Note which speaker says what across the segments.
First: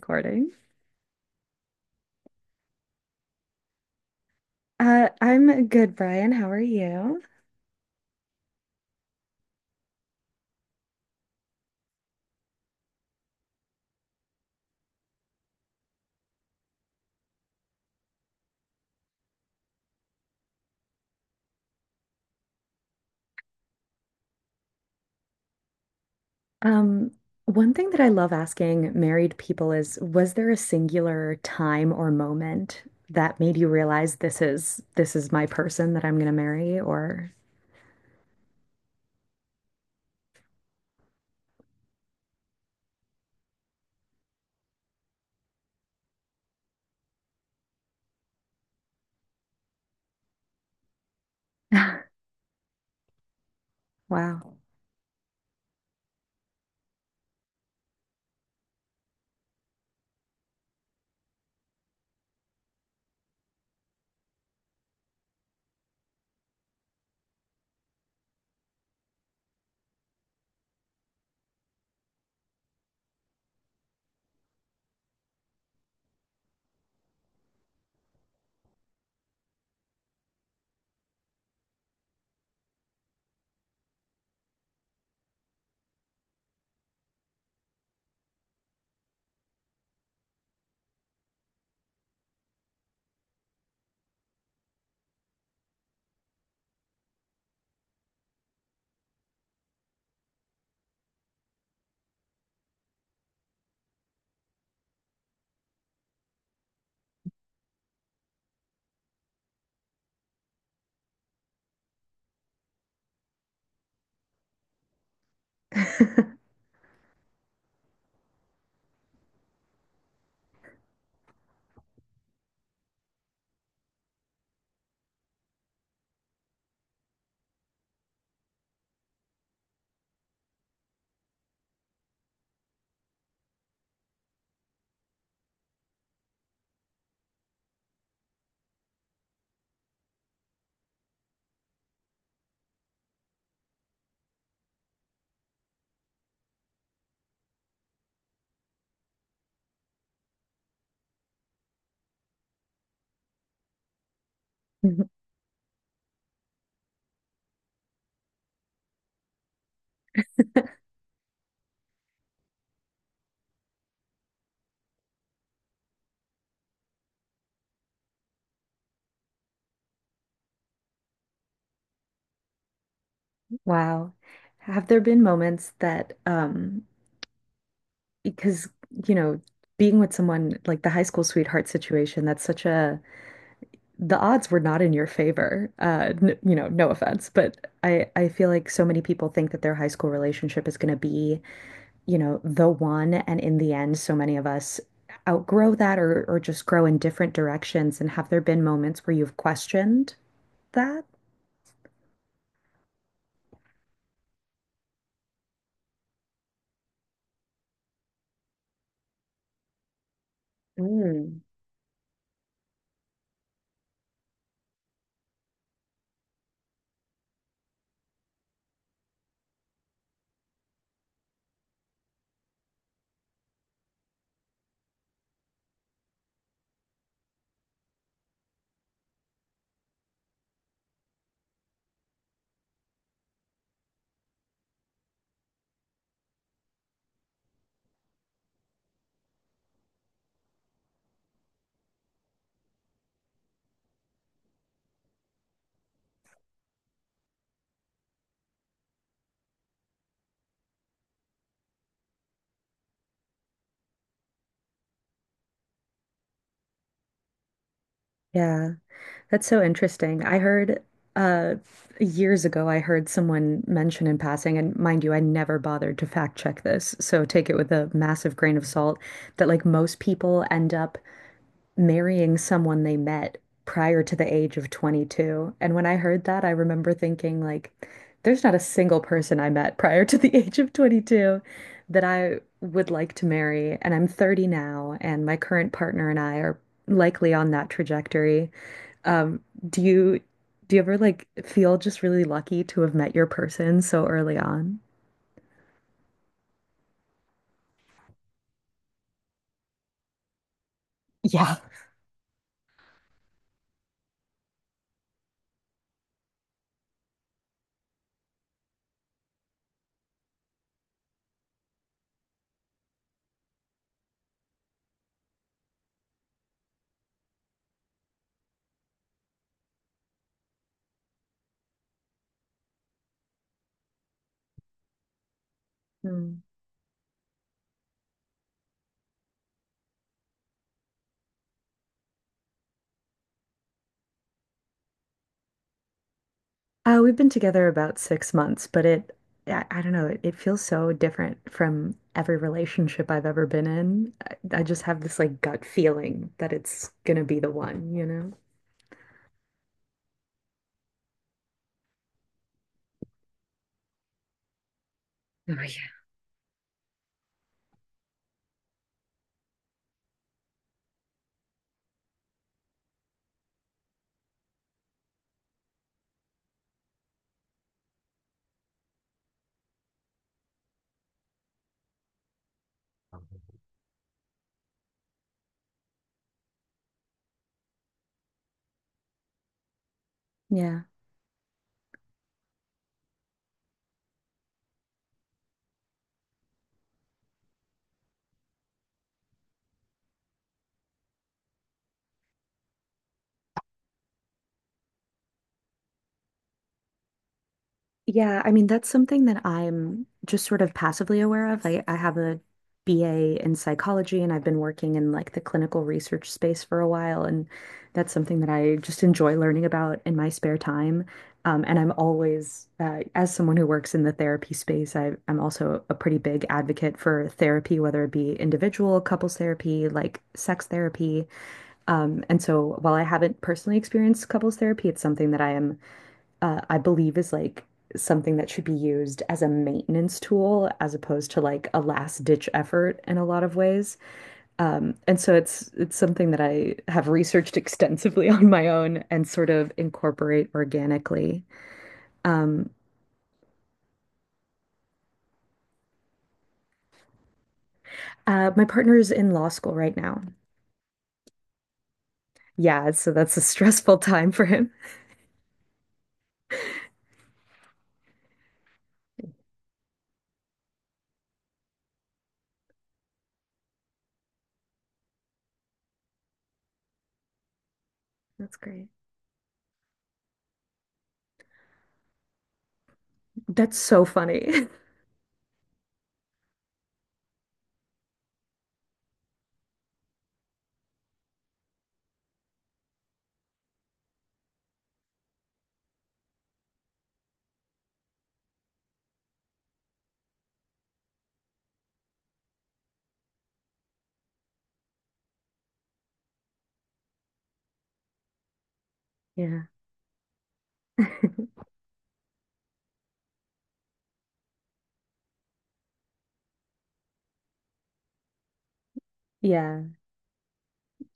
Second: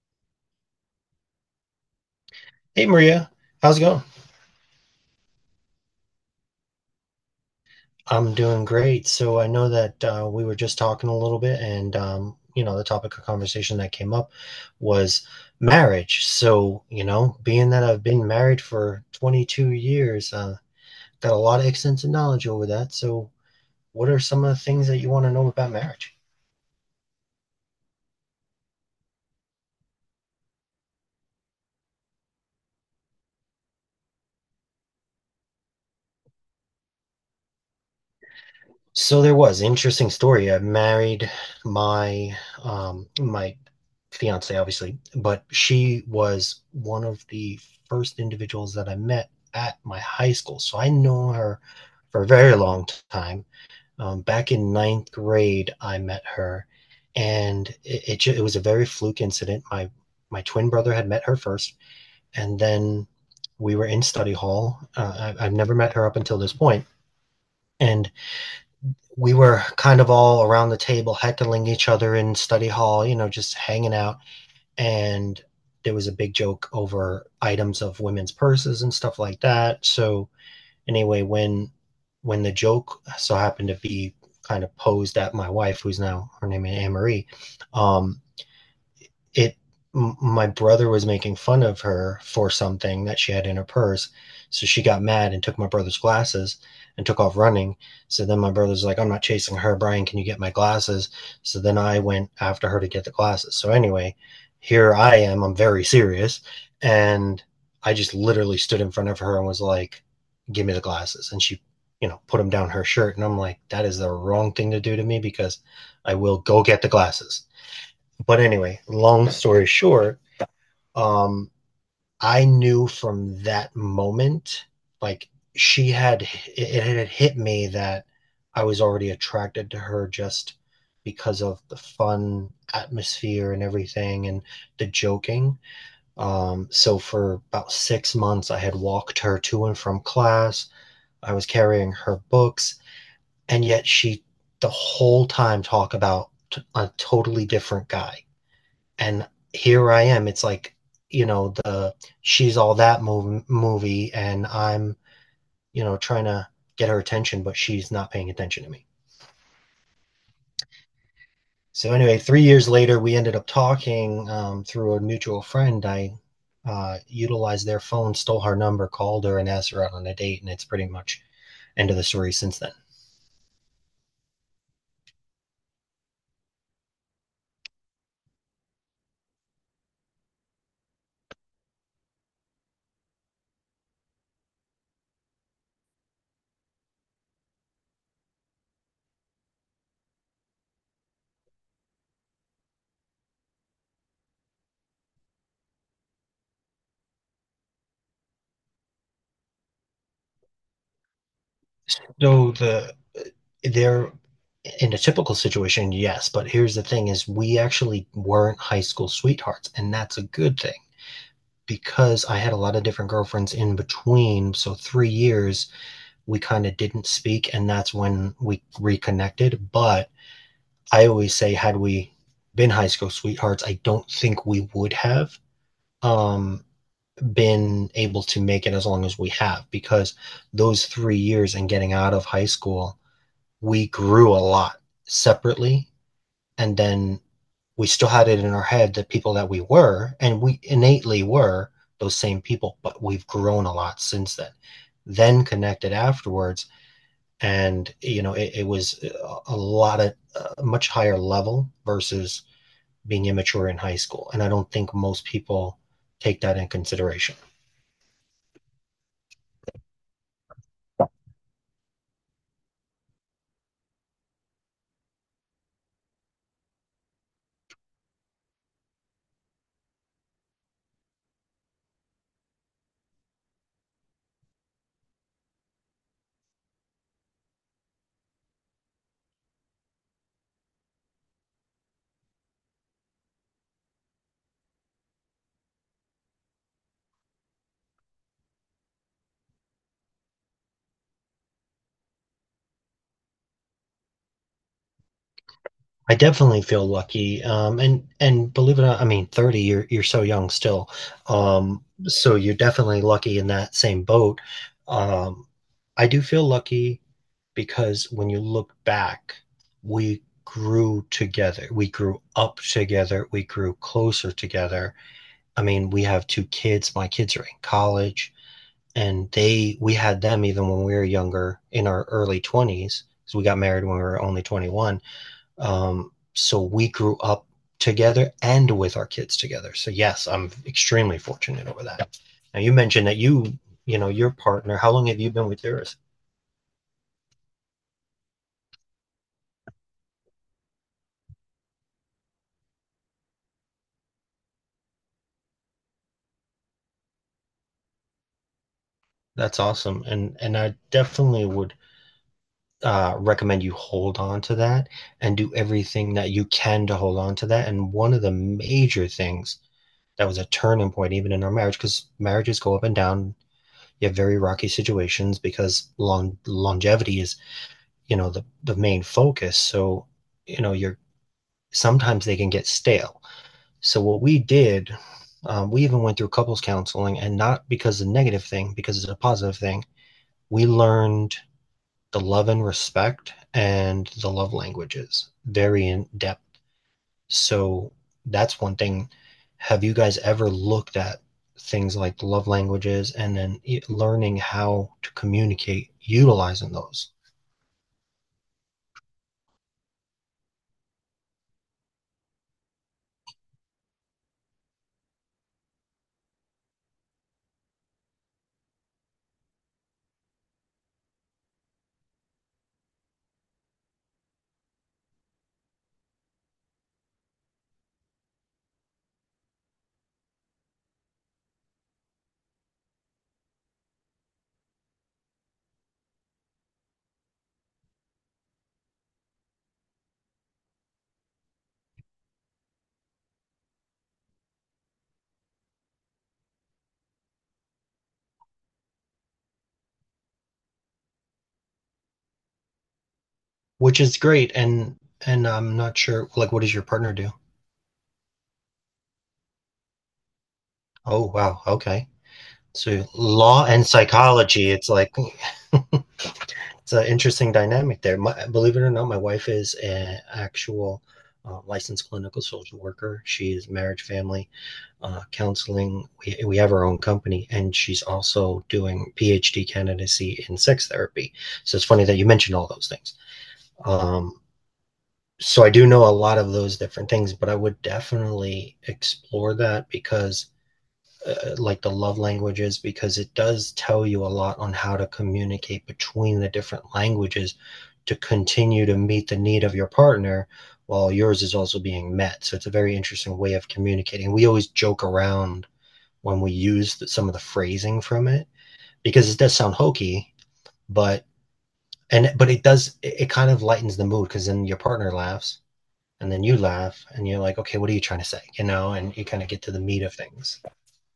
Speaker 1: Recording.
Speaker 2: Hey Maria, how's it going?
Speaker 1: I'm good, Brian. How are you?
Speaker 2: I'm doing great. So I know that we were just talking a little bit, and you know, the topic of conversation that came up was marriage. So, you know, being that I've been married for 22 years, got a lot of extensive knowledge over that. So, what are some of the things that you want to know about marriage?
Speaker 1: Um, One thing that I love asking married people is, was there a singular time or moment that made you realize this is my person that I'm gonna marry? Or
Speaker 2: So there was interesting story. I married my my fiance, obviously, but she was one of the first individuals that I met at my high school. So I know her for a very long time. Back
Speaker 1: wow.
Speaker 2: in ninth grade, I met her, and it was a very fluke incident. My twin brother had met her first, and then we were in study hall. I've never met her up until this point, and we were kind of all around the table heckling each other in study hall, you know, just hanging out. And there was a big joke over items of women's purses and stuff like that. So anyway, when the joke so happened to be kind of posed at my wife, who's now her name is Anne Marie, um, it my brother was making fun of her for something that she had in her purse, so she got mad and took my brother's glasses and took off running. So then my brother's like, I'm not chasing her, Brian, can you get my glasses? So then I went after her to get the glasses. So anyway, here I am, I'm very serious, and I just literally stood in front of her and was like, give me the glasses, and she, you know, put them down her shirt, and I'm like, that is the wrong thing to do to me because I will go get the glasses. But anyway, long story short, um, I knew from that moment, like she had, it, had hit me that I was already attracted to her just because of the fun atmosphere and everything and the joking. So for about 6 months, I had walked her to and from class. I was carrying her books, and yet she the whole time talked about a totally different guy, and here I am. It's like, you know, the she's all that mov- movie, and I'm, you know, trying to get her attention, but she's not paying attention to me. So anyway, 3 years later, we ended up talking through a mutual friend. I utilized their phone, stole her number, called her, and asked her out on a date, and it's pretty much end of the story since then.
Speaker 1: Wow. Have there been moments that because, you know, being with someone like the high school sweetheart situation, that's such a the odds were not in your favor. N You know, no offense, but I feel like so many people think that their high school relationship is going to be, you know, the one, and in the end, so many of us outgrow that or just grow in different directions. And have there been moments where you've questioned that?
Speaker 2: So the there in a typical situation, yes, but here's the thing: is we actually weren't high school sweethearts, and that's a good thing
Speaker 1: Mm.
Speaker 2: because I had a lot of different girlfriends in between, so 3 years we kind of didn't speak, and that's when we reconnected. But I always say, had we been high school sweethearts, I don't think we would have um, been able to make it as long as we have because those 3 years and getting out of high school, we grew a lot separately. And then we still had it in our head the people that we were, and we innately were those same people, but we've grown a lot since then connected afterwards, and you know it was a lot of a much higher level versus being immature in high school, and I don't think most people take that in consideration.
Speaker 1: Yeah, that's so interesting. I heard uh years ago I heard someone mention in passing, and mind you, I never bothered to fact check this, so take it with a massive grain of salt, that like most people end up marrying someone they met prior to the age of 22. And when I heard that, I remember thinking like there's not a single person I met prior to the age of 22 that I would like to marry, and I'm 30 now, and my current partner and I are likely on that trajectory. Um, do you do you ever like feel just really lucky to have met your person so early on?
Speaker 2: I definitely feel lucky. And believe it or not, I mean, 30, you're so young still.
Speaker 1: Yeah.
Speaker 2: So you're definitely lucky in that same boat. Um, I do feel lucky because when you look back, we grew together. We grew up together. We grew closer together. I mean, we have two kids. My kids are in college, and they we had them even when we were younger in our early 20s, because we got married when we were only 21.
Speaker 1: Hmm.
Speaker 2: So we grew up together and with our kids together. So yes, I'm extremely fortunate over that. Now you mentioned that you know, your partner. How long have you been with yours?
Speaker 1: We've been together about 6 months, but I don't know, it feels so different from every relationship I've ever been in. I just have this like gut feeling that it's gonna be the one, you know?
Speaker 2: That's awesome, and I definitely would recommend you hold on to that and
Speaker 1: Oh,
Speaker 2: do
Speaker 1: yeah.
Speaker 2: everything that you can to hold on to that. And one of the major things that was a turning point, even in our marriage, because marriages go up and down. You have very rocky situations because longevity is, you know, the main focus. So, you know, you're sometimes they can get stale. So what we did, we even went through couples counseling, and not because of the negative thing, because it's a positive thing. We
Speaker 1: Yeah.
Speaker 2: learned the love and respect and the love languages very in depth. So that's one thing. Have you guys ever looked at things like love languages and then learning how to communicate utilizing those?
Speaker 1: Yeah, I mean, that's something that I'm just sort of passively aware of. I have a BA in psychology and I've been working in like the clinical research space for a while. And that's something that I just enjoy learning about in my spare time. And I'm always, as someone who works in the therapy space, I'm also a pretty big advocate for therapy, whether it be individual, couples therapy, like sex therapy. And so while I haven't personally experienced couples therapy, it's something that I am I believe is like something that should be used as a maintenance tool as opposed to like a last ditch effort in a lot of ways. And so it's something that I have researched extensively on my own and sort of incorporate organically. Um,
Speaker 2: Which is great. And I'm not sure, like, what does your partner do?
Speaker 1: my partner is in law school right now.
Speaker 2: Oh, wow. Okay.
Speaker 1: Yeah,
Speaker 2: So
Speaker 1: so that's a
Speaker 2: law and
Speaker 1: stressful time for him.
Speaker 2: psychology, it's like it's an interesting dynamic there. My, believe it or not, my wife is an actual licensed clinical social worker. She is marriage, family counseling. We have our own company, and she's
Speaker 1: That's
Speaker 2: also
Speaker 1: great.
Speaker 2: doing PhD candidacy in sex therapy. So it's funny that you mentioned all those things.
Speaker 1: That's so
Speaker 2: Um,
Speaker 1: funny.
Speaker 2: so I do know a lot of those different things, but I would definitely explore that because, like the love languages, because it does tell you a lot on how to communicate between the different languages to continue to meet the need of your partner while yours is also being met. So it's a very interesting way of communicating. We always joke around when we use some of the phrasing from it, because it does
Speaker 1: Yeah.
Speaker 2: sound hokey, but and but it does, it kind of lightens the mood because then your partner laughs and then you laugh and you're like, okay, what are you trying to say, you know, and you kind of get to the
Speaker 1: Yeah.
Speaker 2: meat of things.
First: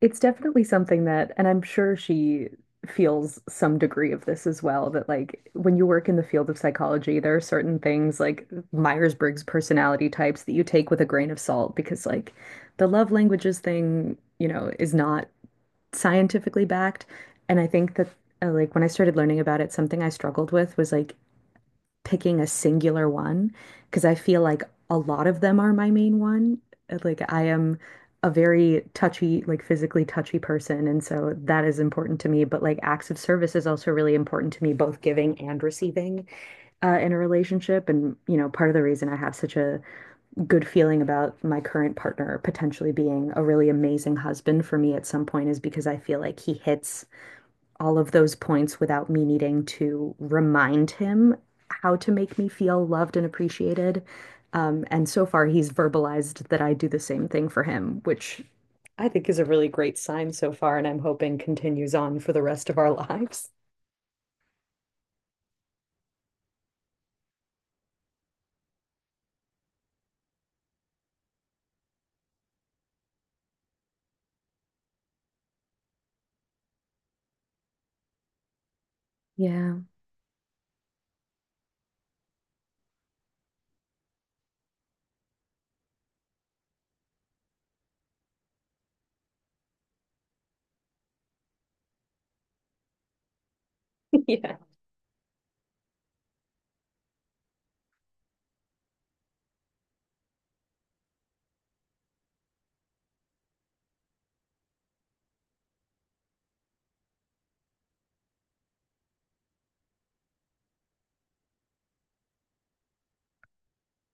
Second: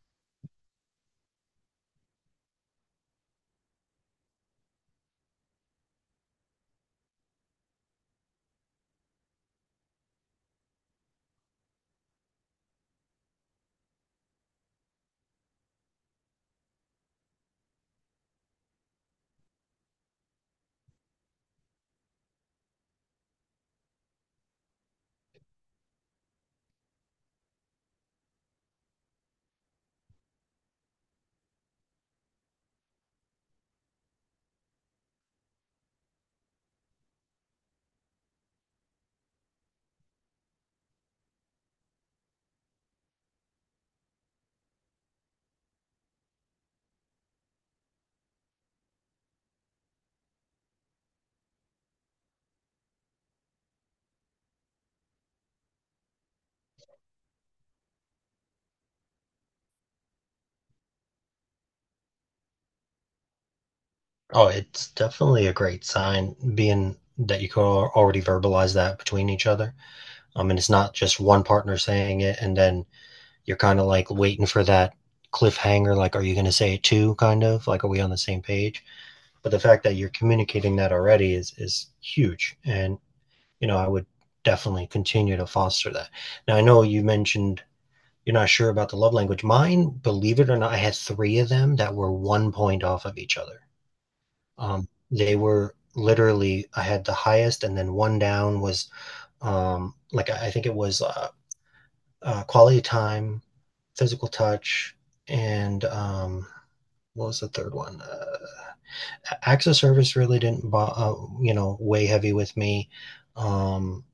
Speaker 1: It's definitely something that, and I'm sure she feels some degree of this as well, that like when you work in the field of psychology, there are certain things like Myers-Briggs personality types that you take with a grain of salt because like the love languages thing, you know, is not scientifically backed. And I think that like when I started learning about it, something I struggled with was like picking a singular one because I feel like a lot of them are my main one. Like I am a very touchy, like physically touchy person, and so that is important to me. But like acts of service is also really important to me, both giving and receiving in a relationship. And you know, part of the reason I have such a good feeling about my current partner potentially being a really amazing husband for me at some point is because I feel like he hits all of those points without me needing to remind him how to make me feel loved and appreciated. And so far, he's verbalized that I do the same thing for him, which I think is a really great sign so far, and I'm hoping continues on for the rest of our lives.
Speaker 2: Oh, it's definitely a great sign being that you can already verbalize that between each other. I mean, it's not just one partner saying it and then you're kind of like waiting for that cliffhanger, like, are you going to say it too, kind of like, are we on the same page? But the
Speaker 1: Yeah.
Speaker 2: fact that you're communicating that already is huge, and you know I would definitely continue to foster that. Now I know you mentioned you're not sure about the love language. Mine, believe it or not, I had three of them that were one point off of each other.
Speaker 1: Yeah.
Speaker 2: They were literally, I had the highest, and then one down was think it was quality time, physical touch, and what was the third one? Access service really didn't, you know, weigh heavy with me. Um,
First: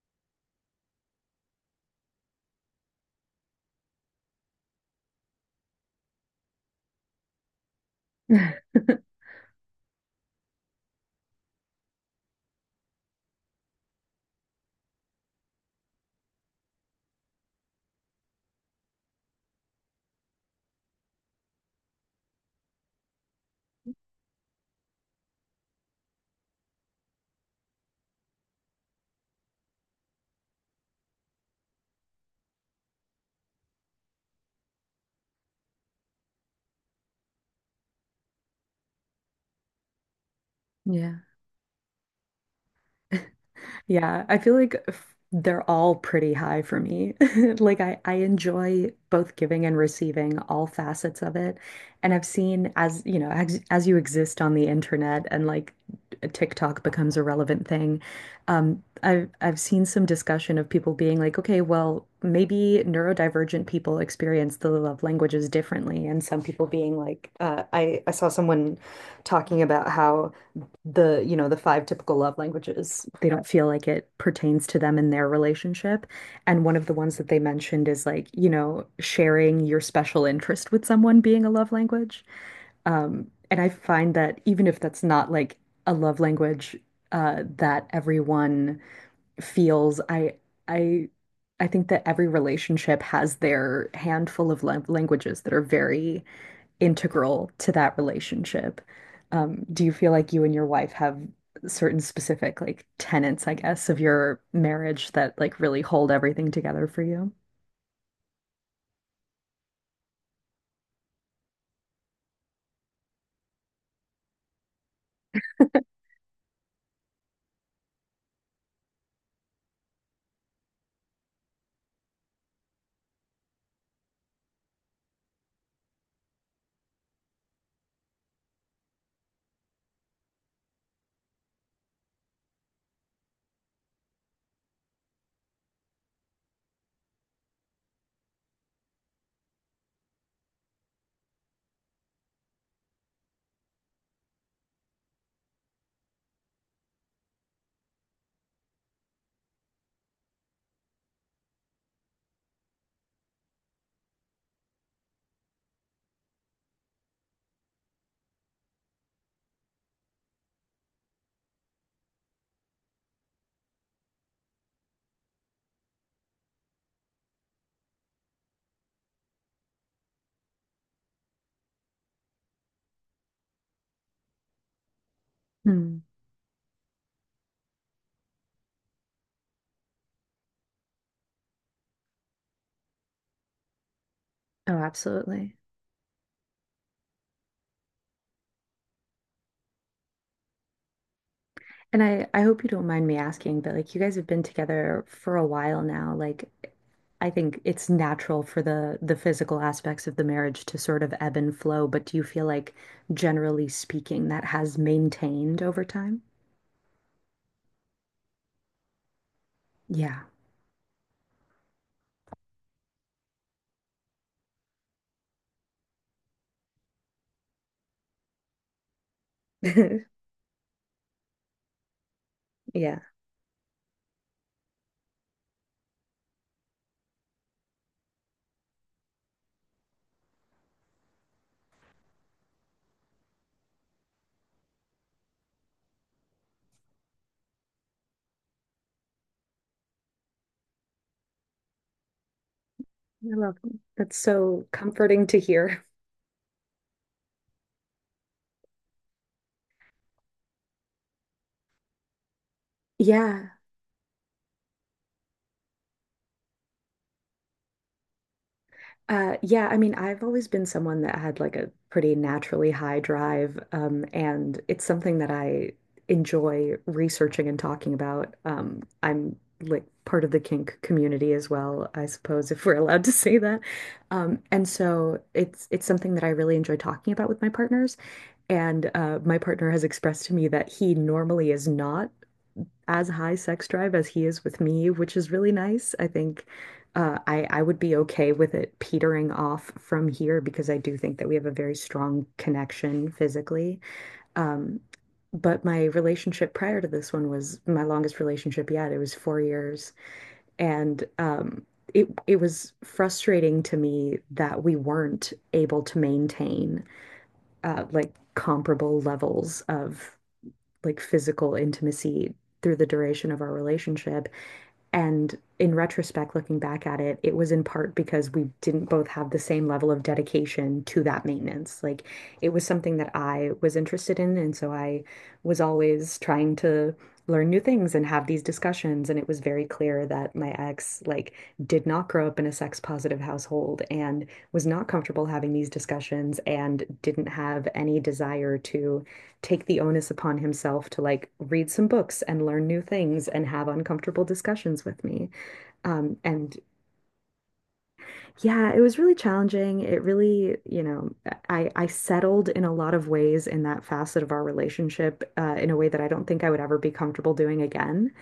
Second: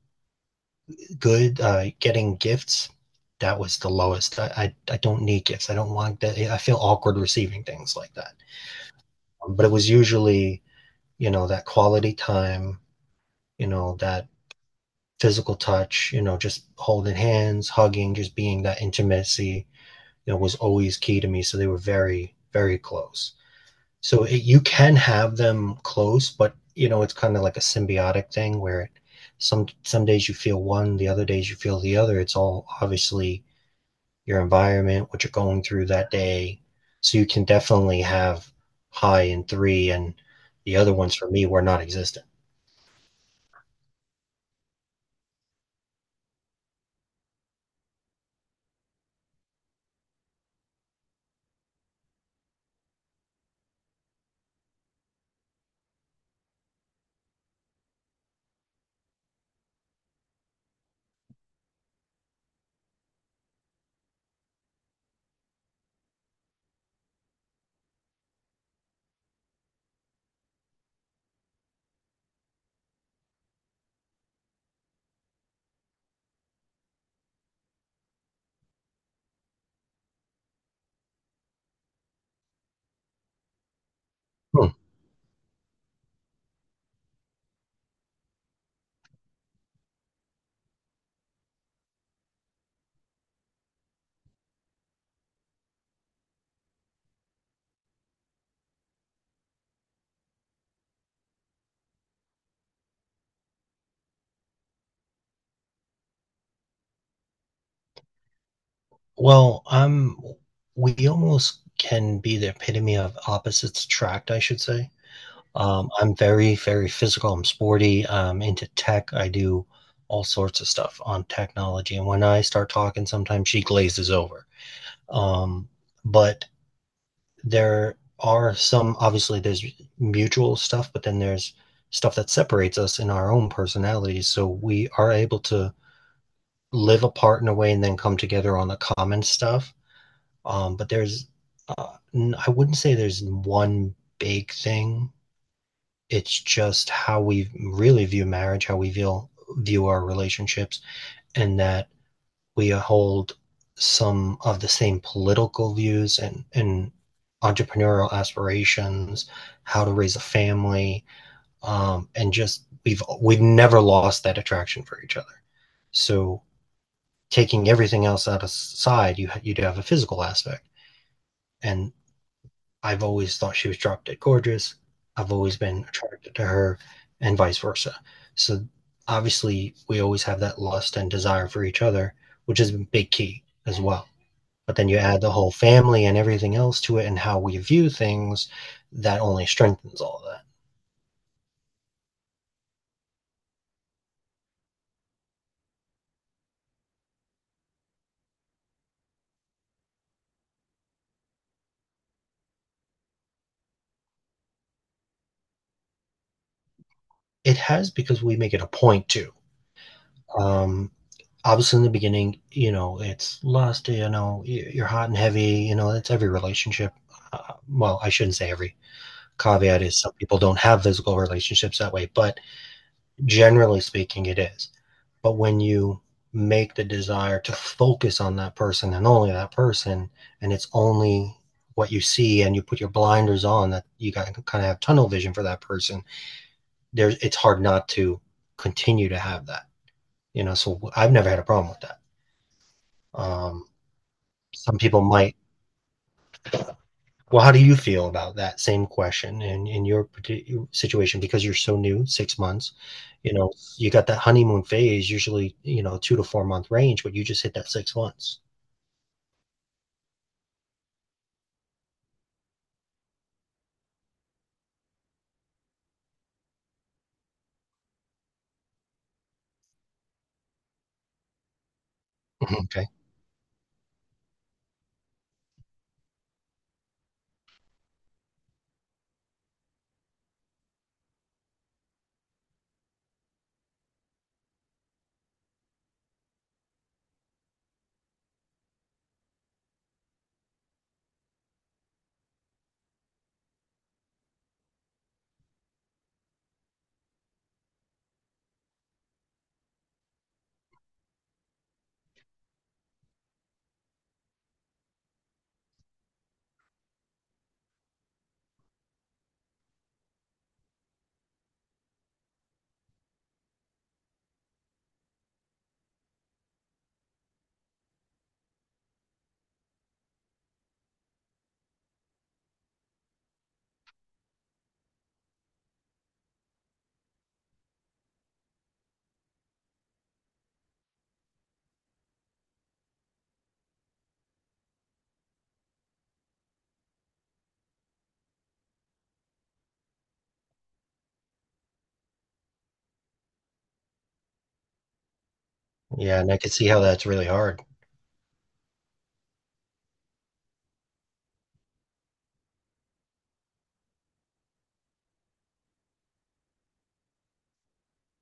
Speaker 2: good Getting gifts. That was the lowest. I don't need gifts. I don't want that. I feel awkward receiving things like that. But it was usually, you know, that quality time. You know, that physical touch. You know, just holding hands, hugging, just being that intimacy. You know, was always key to me. So they were very very close. So it, you can have them close, but you know it's kind of like a symbiotic thing where some days you feel one, the other days you feel the other. It's all obviously your environment, what you're going through that day. So you can definitely have high in three, and the other ones
Speaker 1: Yeah.
Speaker 2: for me were not existent.
Speaker 1: Yeah, I feel like they're all pretty high for me. Like I enjoy both giving and receiving all facets of it. And I've seen as, you know, as you exist on the internet and like TikTok becomes a relevant thing, I've seen some discussion of people being like, okay, well, maybe neurodivergent people experience the love languages differently. And some people being like, I saw someone talking about how you know, the five typical love languages. They don't feel like it pertains to them in their relationship. And one of the ones that they mentioned is like, you know, sharing your special interest with someone being a love language. And I find that even
Speaker 2: Hmm.
Speaker 1: if that's not like a love language that everyone feels, I, I think that every relationship has their handful of languages that are very integral to that relationship. Do you feel like you and your wife have certain specific like tenets, I guess, of your marriage that like really hold everything together for you?
Speaker 2: Well, I'm. We almost can be the epitome of opposites attract, I should say. I'm very, very physical. I'm sporty. I'm into tech. I do all sorts of stuff on technology. And when I start talking, sometimes she glazes over. Um, but there are some obviously there's mutual stuff, but then there's stuff that separates us in our own personalities. So we are able to live apart in a way and then come together on the common stuff. But there's, I wouldn't say there's one big thing. It's just how we really view marriage, how we view our relationships, and that we hold some of the same political views, and entrepreneurial aspirations, how to raise a family, and just we've never lost that attraction for each other. So taking everything else out aside, you do have a physical aspect, and I've always thought she was drop dead gorgeous. I've always been
Speaker 1: Hmm.
Speaker 2: attracted to her, and vice versa. So obviously, we always have that lust and desire for each other, which is a big key as well. But
Speaker 1: Oh,
Speaker 2: then you add the whole
Speaker 1: absolutely.
Speaker 2: family and everything else to it and how we view things, that only strengthens all of that.
Speaker 1: And I hope you don't mind me asking, but like you guys have been together for a while now. Like I think it's natural for the physical aspects of the marriage to sort of ebb and flow, but do you feel like generally speaking that has maintained over time?
Speaker 2: It has because we make it a point to.
Speaker 1: Yeah.
Speaker 2: Um, obviously, in the beginning, you know, it's lust, you know, you're hot and heavy, you know, that's every relationship. Well, I shouldn't say every. Caveat is some people don't have physical relationships that way, but
Speaker 1: Yeah.
Speaker 2: generally speaking, it is. But when you make the desire to focus on that person and only that person, and it's only what you see, and you put your blinders on, that you got to kind of have tunnel vision for that person. There's it's hard not to continue to have that. You know, so I've never had a problem with that.
Speaker 1: I love
Speaker 2: Um,
Speaker 1: them. That's so
Speaker 2: some people
Speaker 1: comforting
Speaker 2: might.
Speaker 1: to hear.
Speaker 2: Well, how do you feel about that same question in your particular situation? Because you're so new, 6 months, you know,
Speaker 1: Yeah.
Speaker 2: you got that honeymoon phase, usually, you know, 2 to 4 month range, but you just hit that 6 months.
Speaker 1: Yeah, I mean, I've always been someone that had like a pretty naturally high drive, and it's something that I enjoy researching and talking about. I'm like part of the kink community as well, I suppose, if we're
Speaker 2: Okay.
Speaker 1: allowed to say that. And so it's something that I really enjoy talking about with my partners. And my partner has expressed to me that he normally is not as high sex drive as he is with me, which is really nice. I think I would be okay with it petering off from here because I do think that we have a very strong connection physically. Um, but my relationship prior to this one was my longest relationship yet. It was 4 years, and it was frustrating to me that we weren't able to maintain like comparable levels of like physical intimacy through the duration of our relationship. And in retrospect, looking back at it, it was in part because we didn't both have the same level of dedication to that maintenance. Like it was something that I was interested in. And so I was always trying to learn new things and have these discussions. And it was very clear that my ex, like, did not grow up in a sex positive household and was not comfortable having these discussions and didn't have any desire to take the onus upon himself to like read some books and learn new things and have uncomfortable discussions with me.
Speaker 2: Yeah, and I can
Speaker 1: And
Speaker 2: see how that's really hard.
Speaker 1: yeah, it was really challenging. It really, you know, I settled in a lot of ways in that facet of our relationship in a way that I don't think I would ever be comfortable doing again.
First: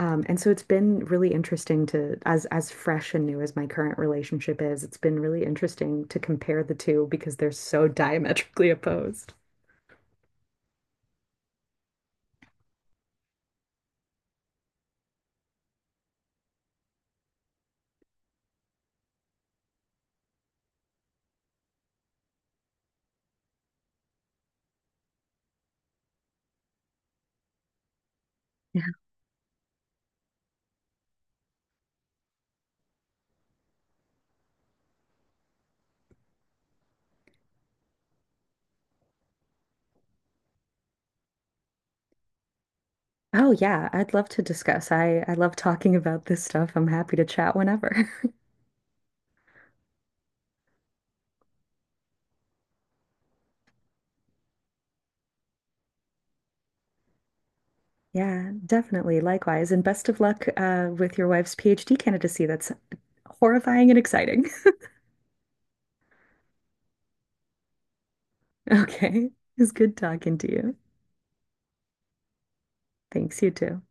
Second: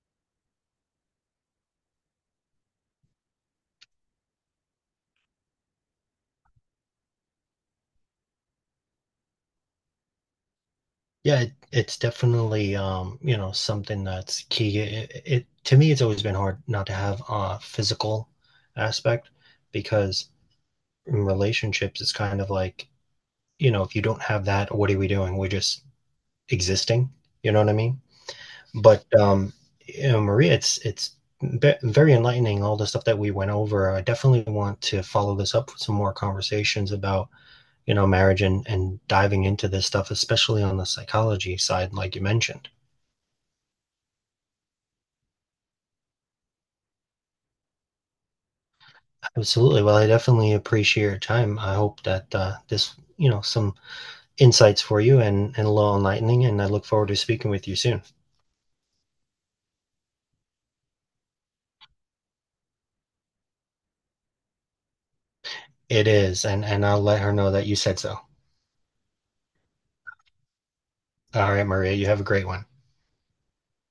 Speaker 1: And so it's been really interesting to, as fresh and new as my current relationship is, it's been really interesting to compare the two because they're so diametrically opposed.
Speaker 2: Yeah, it, it's definitely you know, something that's key. It to me, it's always been hard not to have a physical aspect because in relationships, it's kind of like, you know, if you don't have that, what are we doing? We're just existing. You know what I mean?
Speaker 1: Yeah.
Speaker 2: But you know, Maria, it's very enlightening all the stuff that we went over. I definitely want to follow this up with some more conversations about, you know, marriage and diving into this stuff, especially on the psychology side like you mentioned.
Speaker 1: Oh yeah, I'd love to discuss. I love talking about this stuff. I'm happy to chat whenever.
Speaker 2: Absolutely. Well, I definitely appreciate your time. I hope that, this, you know, some insights for you and a little enlightening, and I look forward to speaking with you soon.
Speaker 1: Yeah, definitely. Likewise, and best of luck with your wife's PhD candidacy. That's horrifying and exciting.
Speaker 2: It is, and I'll let her know that you said so.
Speaker 1: Okay. It's good talking to you.
Speaker 2: All right, Maria, you have a great one.
Speaker 1: Thanks, you too.